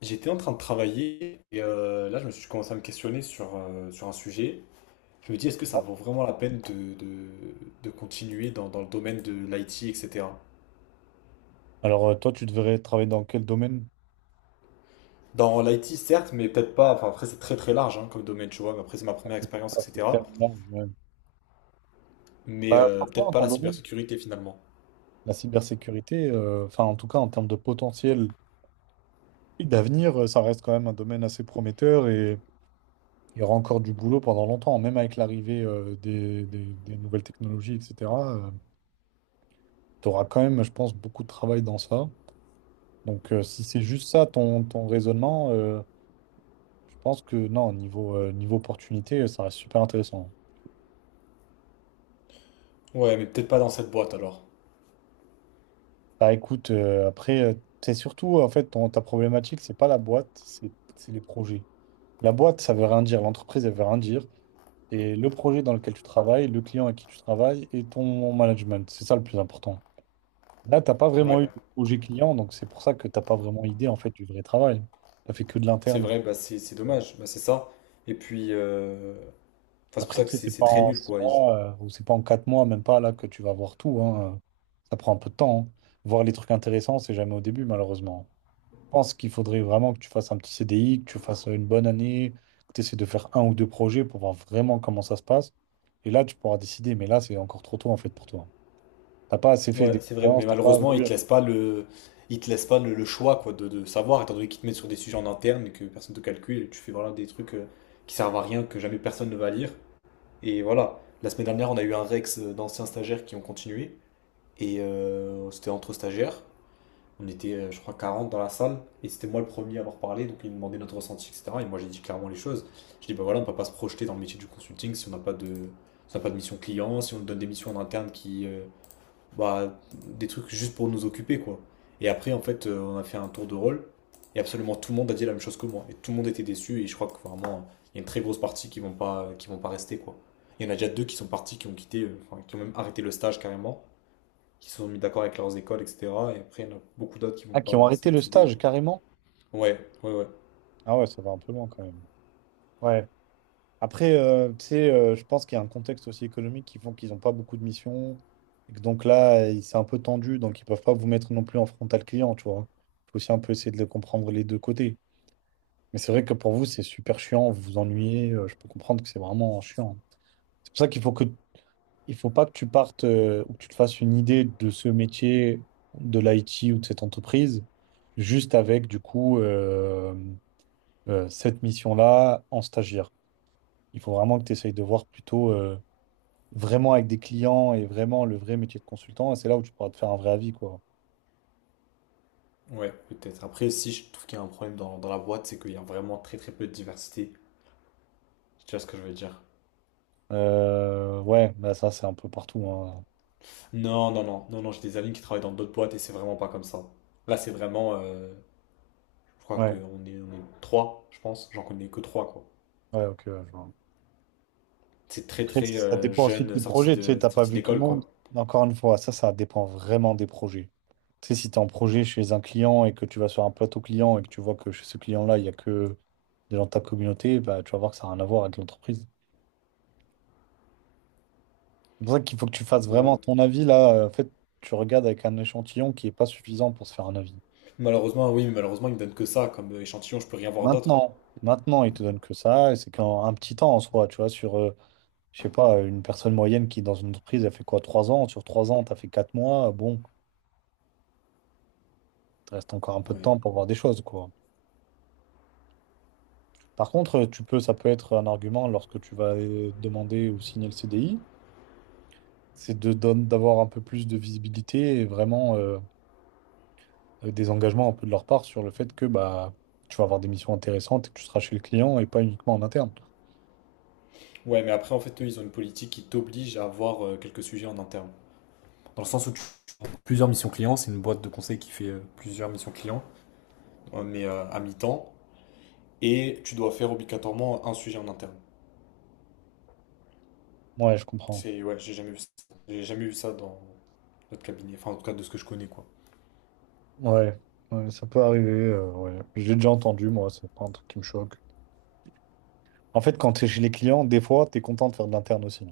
J'étais en train de travailler et là je me suis commencé à me questionner sur un sujet. Je me dis est-ce que ça vaut vraiment la peine de continuer dans le domaine de l'IT, etc. Alors, toi, tu devrais travailler dans quel domaine? Dans l'IT certes, mais peut-être pas, enfin après c'est très très large hein, comme domaine, tu vois, mais après c'est ma Ah, première expérience, c'est etc. tellement large, ouais. Mais Bah, peut-être franchement, pas ton la domaine, cybersécurité finalement. la cybersécurité, enfin, en tout cas, en termes de potentiel et d'avenir, ça reste quand même un domaine assez prometteur. Et il y aura encore du boulot pendant longtemps, même avec l'arrivée des nouvelles technologies, etc. Tu auras quand même, je pense, beaucoup de travail dans ça. Donc, si c'est juste ça ton raisonnement, je pense que non, niveau opportunité, ça reste super intéressant. Ouais, mais peut-être pas dans cette boîte alors. Bah écoute, après, c'est surtout, en fait, ta problématique, c'est pas la boîte, c'est les projets. La boîte, ça veut rien dire, l'entreprise, elle veut rien dire. Et le projet dans lequel tu travailles, le client avec qui tu travailles et ton management, c'est ça le plus important. Là, t'as pas vraiment Ouais, eu de projet client, donc c'est pour ça que t'as pas vraiment idée en fait du vrai travail. T'as fait que de c'est l'interne. Vrai, bah, c'est que- dommage, bah, c'est ça. Et puis, enfin, c'est pour Après, ça tu que sais, c'est c'est c'est pas très en nul six quoi. mois ou c'est pas en 4 mois, même pas là que tu vas voir tout, hein. Ça prend un peu de temps, hein. Voir les trucs intéressants, c'est jamais au début, malheureusement. Je pense qu'il faudrait vraiment que tu fasses un petit CDI, que tu fasses une bonne année, que tu essaies de faire un ou deux projets pour voir vraiment comment ça se passe. Et là, tu pourras décider. Mais là, c'est encore trop tôt en fait pour toi. T'as pas assez fait Ouais, c'est vrai, mais d'expérience, t'as pas malheureusement, vu. Ils te laissent pas le choix quoi, de savoir, étant donné qu'ils te mettent sur des sujets en interne et que personne te calcule, et tu fais voilà, des trucs qui servent à rien, que jamais personne ne va lire. Et voilà, la semaine dernière, on a eu un Rex d'anciens stagiaires qui ont continué, et c'était entre stagiaires. On était, je crois, 40 dans la salle, et c'était moi le premier à avoir parlé, donc ils me demandaient notre ressenti, etc. Et moi, j'ai dit clairement les choses. Je dis, bah voilà, on peut pas se projeter dans le métier du consulting si on n'a pas de mission client, si on donne des missions en interne qui. Bah, des trucs juste pour nous occuper, quoi. Et après, en fait, on a fait un tour de rôle, et absolument tout le monde a dit la même chose que moi. Et tout le monde était déçu, et je crois que vraiment, il y a une très grosse partie qui vont pas rester, quoi. Il y en a déjà deux qui sont partis, qui ont quitté, enfin, qui ont même arrêté le stage carrément, qui se sont mis d'accord avec leurs écoles, etc. Et après, il y en a beaucoup d'autres qui vont Ah, qui ont pas arrêté signer de le CDI, stage quoi. carrément? Ouais, ouais, ouais. Ah ouais, ça va un peu loin quand même. Ouais. Après, tu sais, je pense qu'il y a un contexte aussi économique qui font qu'ils n'ont pas beaucoup de missions. Et que donc là, c'est un peu tendu, donc ils peuvent pas vous mettre non plus en frontal client, tu vois. Il faut aussi un peu essayer de le comprendre les deux côtés. Mais c'est vrai que pour vous, c'est super chiant, vous vous ennuyez, je peux comprendre que c'est vraiment chiant. C'est pour ça qu'il faut pas que tu partes ou que tu te fasses une idée de ce métier, de l'IT ou de cette entreprise, juste avec du coup, cette mission-là en stagiaire. Il faut vraiment que tu essayes de voir plutôt, vraiment avec des clients et vraiment le vrai métier de consultant. Et c'est là où tu pourras te faire un vrai avis, quoi. Ouais, peut-être. Après, si je trouve qu'il y a un problème dans la boîte, c'est qu'il y a vraiment très très peu de diversité. Tu vois ce que je veux dire? Ouais, bah ça, c'est un peu partout, hein. Non, non, non, non, non, j'ai des amis qui travaillent dans d'autres boîtes et c'est vraiment pas comme ça. Là, c'est vraiment, je crois qu'on Ouais, est, on est trois, je pense, j'en connais que trois, quoi. ouais, ok. Ouais, je vois. C'est très, Après, très ça dépend aussi de jeune, tes projets. Tu sais, t'as pas sorti vu tout le d'école, monde. quoi. Encore une fois, ça dépend vraiment des projets. Tu sais, si tu es en projet chez un client et que tu vas sur un plateau client et que tu vois que chez ce client-là, il n'y a que des gens de ta communauté, bah, tu vas voir que ça n'a rien à voir avec l'entreprise. C'est pour ça qu'il faut que tu fasses Ouais. vraiment ton avis là. En fait, tu regardes avec un échantillon qui n'est pas suffisant pour se faire un avis. Malheureusement, oui, mais malheureusement, ils me donnent que ça comme échantillon, je peux rien voir d'autre. Maintenant, maintenant, il te donne que ça, et c'est qu'un petit temps en soi, tu vois, sur, je sais pas, une personne moyenne qui, dans une entreprise, elle fait quoi, 3 ans? Sur trois ans, t'as fait 4 mois, bon, il te reste encore un peu de Ouais. temps pour voir des choses, quoi. Par contre, tu peux, ça peut être un argument lorsque tu vas demander ou signer le CDI, c'est de d'avoir un peu plus de visibilité et vraiment, des engagements un peu de leur part sur le fait que bah, tu vas avoir des missions intéressantes et que tu seras chez le client et pas uniquement en interne. Ouais, mais après, en fait, eux, ils ont une politique qui t'oblige à avoir quelques sujets en interne. Dans le sens où tu fais plusieurs missions clients, c'est une boîte de conseil qui fait plusieurs missions clients, mais à mi-temps, et tu dois faire obligatoirement un sujet en interne. Ouais, je comprends. C'est ouais, j'ai jamais vu ça. J'ai jamais vu ça dans notre cabinet. Enfin, en tout cas, de ce que je connais, quoi. Ouais, ouais, ça peut arriver, ouais. J'ai déjà entendu, moi, c'est pas un truc qui me choque. En fait, quand tu es chez les clients, des fois, tu es content de faire de l'interne aussi.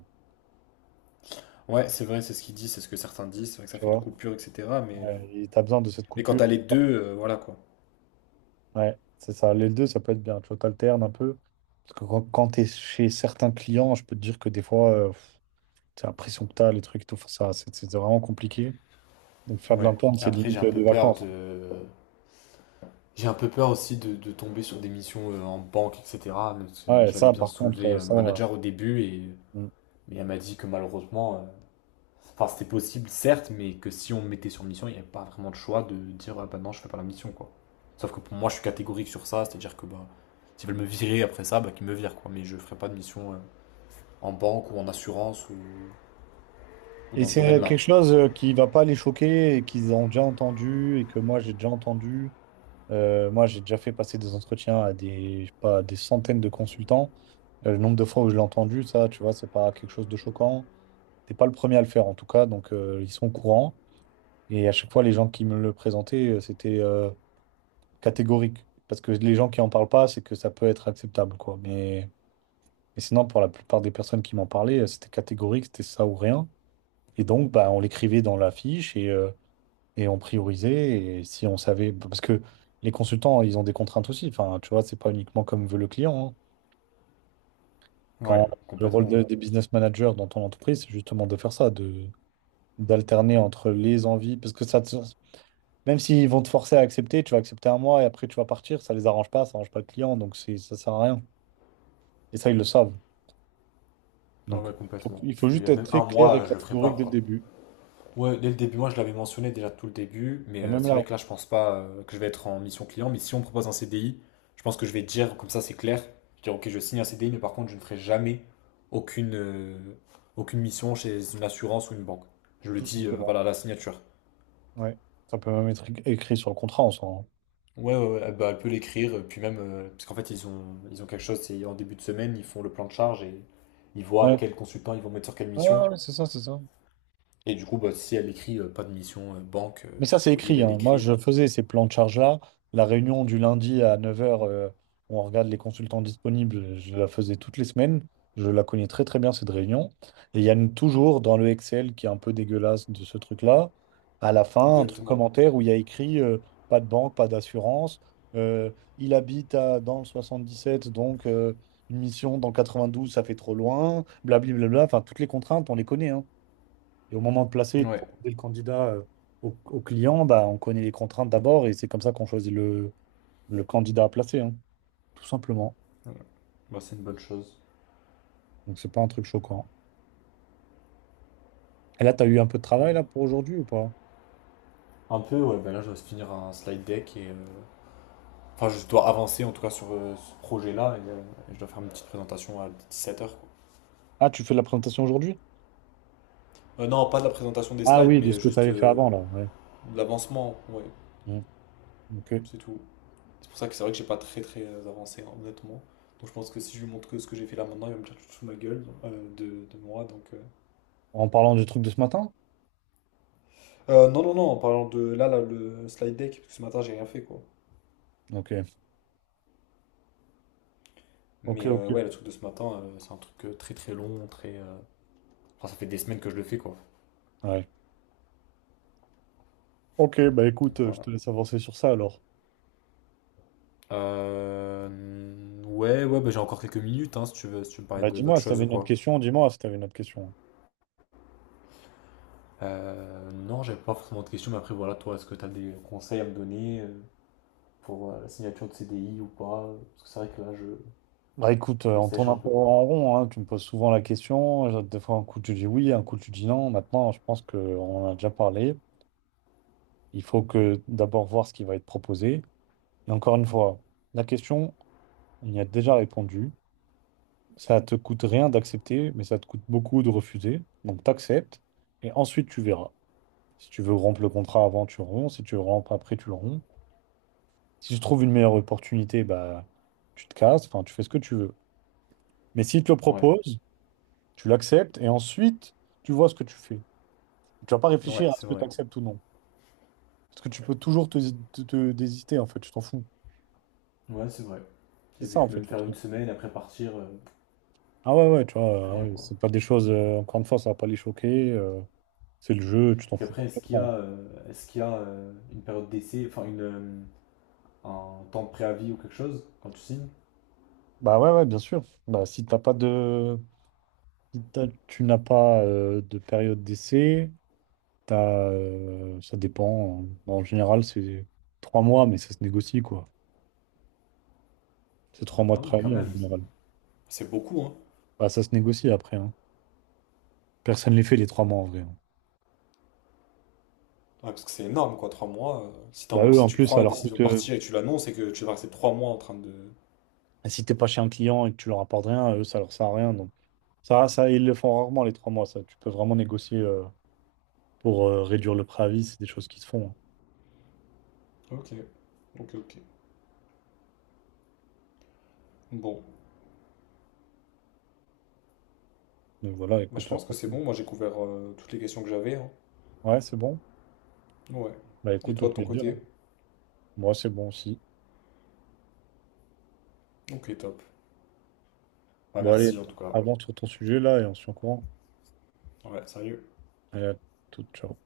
Ouais, c'est vrai, c'est ce qu'il dit, c'est ce que certains disent. C'est vrai que ça Tu fait une vois? coupure, etc. Mais, euh, Ouais, et t'as besoin de cette mais quand coupure. t'as les deux, voilà, quoi. Ouais, c'est ça. Les deux, ça peut être bien. Tu vois, t'alternes un peu. Parce que quand t'es chez certains clients, je peux te dire que des fois, pff, t'as l'impression que t'as les trucs et tout. Enfin, ça, c'est vraiment compliqué. Donc, faire de Ouais. l'interne, Et c'est après, j'ai limite, un peu des peur vacances. de. J'ai un peu peur aussi de tomber sur des missions en banque, etc. Parce que Ouais, je l'avais ça, bien par contre, soulevé, le ça. Manager, au début, et, Mm. mais elle m'a dit que malheureusement, enfin, c'était possible, certes, mais que si on me mettait sur mission, il n'y avait pas vraiment de choix de dire, ah bah non, je fais pas la mission, quoi. Sauf que pour moi, je suis catégorique sur ça, c'est-à-dire que bah, s'ils veulent me virer après ça, bah, qu'ils me virent, quoi. Mais je ferai pas de mission en banque ou en assurance ou Et dans ce c'est domaine-là. quelque chose, qui va pas les choquer et qu'ils ont déjà entendu et que moi, j'ai déjà entendu. Moi, j'ai déjà fait passer des entretiens à des, je sais pas, à des centaines de consultants. Le nombre de fois où je l'ai entendu, ça, tu vois, c'est pas quelque chose de choquant. T'es pas le premier à le faire en tout cas, donc, ils sont au courant. Et à chaque fois, les gens qui me le présentaient, c'était, catégorique. Parce que les gens qui en parlent pas, c'est que ça peut être acceptable, quoi. Mais sinon, pour la plupart des personnes qui m'en parlaient, c'était catégorique, c'était ça ou rien. Et donc, bah, on l'écrivait dans la fiche et on priorisait. Et si on savait, parce que les consultants, ils ont des contraintes aussi. Enfin, tu vois, c'est pas uniquement comme veut le client, hein. Ouais, Quand le rôle complètement. Des business managers dans ton entreprise, c'est justement de faire ça, de d'alterner entre les envies, parce que ça. Même s'ils vont te forcer à accepter, tu vas accepter 1 mois et après tu vas partir, ça les arrange pas, ça arrange pas le client, donc ça sert à rien. Et ça, ils le savent. Ouais, Donc, ouais, complètement. il faut Puis juste être même très un clair mois, et je le ferai pas, catégorique dès le quoi. début. Ouais, dès le début, moi je l'avais mentionné déjà tout le début, mais Et même c'est là, vrai que là je pense pas que je vais être en mission client, mais si on me propose un CDI, je pense que je vais dire, comme ça c'est clair, je vais dire ok je signe un CDI, mais par contre je ne ferai jamais aucune, euh, aucune mission chez une assurance ou une banque. Je le tout dis, voilà, à simplement. la signature. Ouais. Ça peut même être écrit sur le contrat en soi, hein. Ouais, ouais, ouais, bah, elle peut l'écrire, puis même, parce qu'en fait ils ont quelque chose, c'est en début de semaine, ils font le plan de charge et ils voient Ouais. quel consultant ils vont mettre sur quelle Ouais, mission. ouais, ouais, c'est ça, c'est ça. Et du coup, bah, si elle écrit pas de mission banque, Mais ça, c'est ou écrit, elle hein. Moi, écrit, je bah, faisais ces plans de charge-là. La réunion du lundi à 9 heures, où on regarde les consultants disponibles, je la faisais toutes les semaines. Je la connais très, très bien, cette réunion. Et il y a toujours dans le Excel qui est un peu dégueulasse de ce truc-là, à la fin, un truc exactement. commentaire où il y a écrit, pas de banque, pas d'assurance. Euh, il habite dans le 77, donc, une mission dans 92, ça fait trop loin. Blablabla. Enfin, toutes les contraintes, on les connaît, hein. Et au moment de placer et de Ouais. proposer le candidat, au client, bah, on connaît les contraintes d'abord et c'est comme ça qu'on choisit le candidat à placer, hein, tout simplement. Voilà. Bah, c'est une bonne chose. Donc c'est pas un truc choquant. Et là, tu as eu un peu de travail Mhm. là pour aujourd'hui ou pas? Un peu, ouais, bah là, je dois finir un slide deck enfin, je dois avancer en tout cas sur ce projet-là et je dois faire une petite présentation à 17h. Ah, tu fais la présentation aujourd'hui? Non, pas de la présentation des Ah slides, oui, de ce mais que tu juste avais fait avant là, ouais. de l'avancement, ouais, Mm, ok. c'est tout. C'est pour ça que c'est vrai que j'ai pas très très avancé, hein, honnêtement. Donc je pense que si je lui montre que ce que j'ai fait là maintenant, il va me tirer tout sous ma gueule de moi. Donc. En parlant du truc de ce matin? Non, non, non, en parlant de là, le slide deck, parce que ce matin j'ai rien fait quoi. Ok, ok, Mais ouais, le ok. truc de ce matin, c'est un truc très très long, très. Enfin, ça fait des semaines que je le fais, quoi. Ouais. Ok, bah Donc écoute, je voilà. te laisse avancer sur ça alors. Ouais, ouais, bah, j'ai encore quelques minutes, hein, si tu veux me parler Bah d'autres dis-moi si choses t'avais ou une autre quoi. question, dis-moi si t'avais une autre question. Non, j'avais pas forcément de questions, mais après, voilà, toi, est-ce que t'as des conseils à me donner pour la signature de CDI ou pas? Parce que c'est vrai que là, Bah écoute, je on tourne sèche un un peu, peu quoi. en rond, hein. Tu me poses souvent la question. Des fois, un coup, tu dis oui, un coup, tu dis non. Maintenant, je pense qu'on en a déjà parlé. Il faut que d'abord voir ce qui va être proposé. Et encore une fois, la question, on y a déjà répondu. Ça te coûte rien d'accepter, mais ça te coûte beaucoup de refuser. Donc, t'acceptes et ensuite, tu verras. Si tu veux rompre le contrat avant, tu romps. Si tu le rompes après, tu le romps. Si tu trouves une meilleure opportunité, bah, tu te casses. Enfin, tu fais ce que tu veux. Mais s'il te le Ouais, propose, tu l'acceptes et ensuite, tu vois ce que tu fais. Tu vas pas ouais, réfléchir à ce c'est que tu vrai. acceptes ou non. Parce que tu peux toujours te désister, en fait. Tu t'en fous. Ouais, c'est vrai. C'est Et puis, ça, je en peux fait, même le faire une truc. semaine, après partir, Ah ouais, ouais, tu ça vois, fait rien, ouais, quoi. c'est pas des choses, encore une fois, ça va pas les choquer, c'est le jeu, tu t'en Puis fous après, complètement. Est-ce qu'il y a une période d'essai, enfin, un temps de préavis ou quelque chose quand tu signes? Bah ouais, ouais, bien sûr. Bah, si t'as pas de. Si t'as- tu n'as pas de période d'essai, t'as, ça dépend. En général, c'est 3 mois, mais ça se négocie, quoi. C'est trois mois de Ah oui, quand préavis en même, général. c'est beaucoup, hein. Bah, ça se négocie après, hein. Personne ne les fait les 3 mois en vrai. Ouais, parce que c'est énorme, quoi, 3 mois. Si t'as Bah envie- eux, Si en tu plus, prends ça la leur décision coûte, de partir et que tu l'annonces et que tu vas rester 3 mois en train de. si t'es pas chez un client et que tu leur apportes rien, eux, ça leur sert à rien. Donc ça, ils le font rarement les 3 mois. Ça, tu peux vraiment négocier, pour, réduire le préavis. C'est des choses qui se font, hein. Ok, ok, ok. Bon, Donc voilà, bah, je écoute, pense que c'est bon. Moi, j'ai couvert toutes les questions que j'avais. Hein. ouais, c'est bon. Ouais. Bah Et écoute, au toi, de ton plaisir. côté? Moi, c'est bon aussi. Ok, top. Bah, Bon, allez, merci en tout cas. avance sur ton sujet là et on se tient au courant. Ouais, sérieux. Allez, à toute, ciao.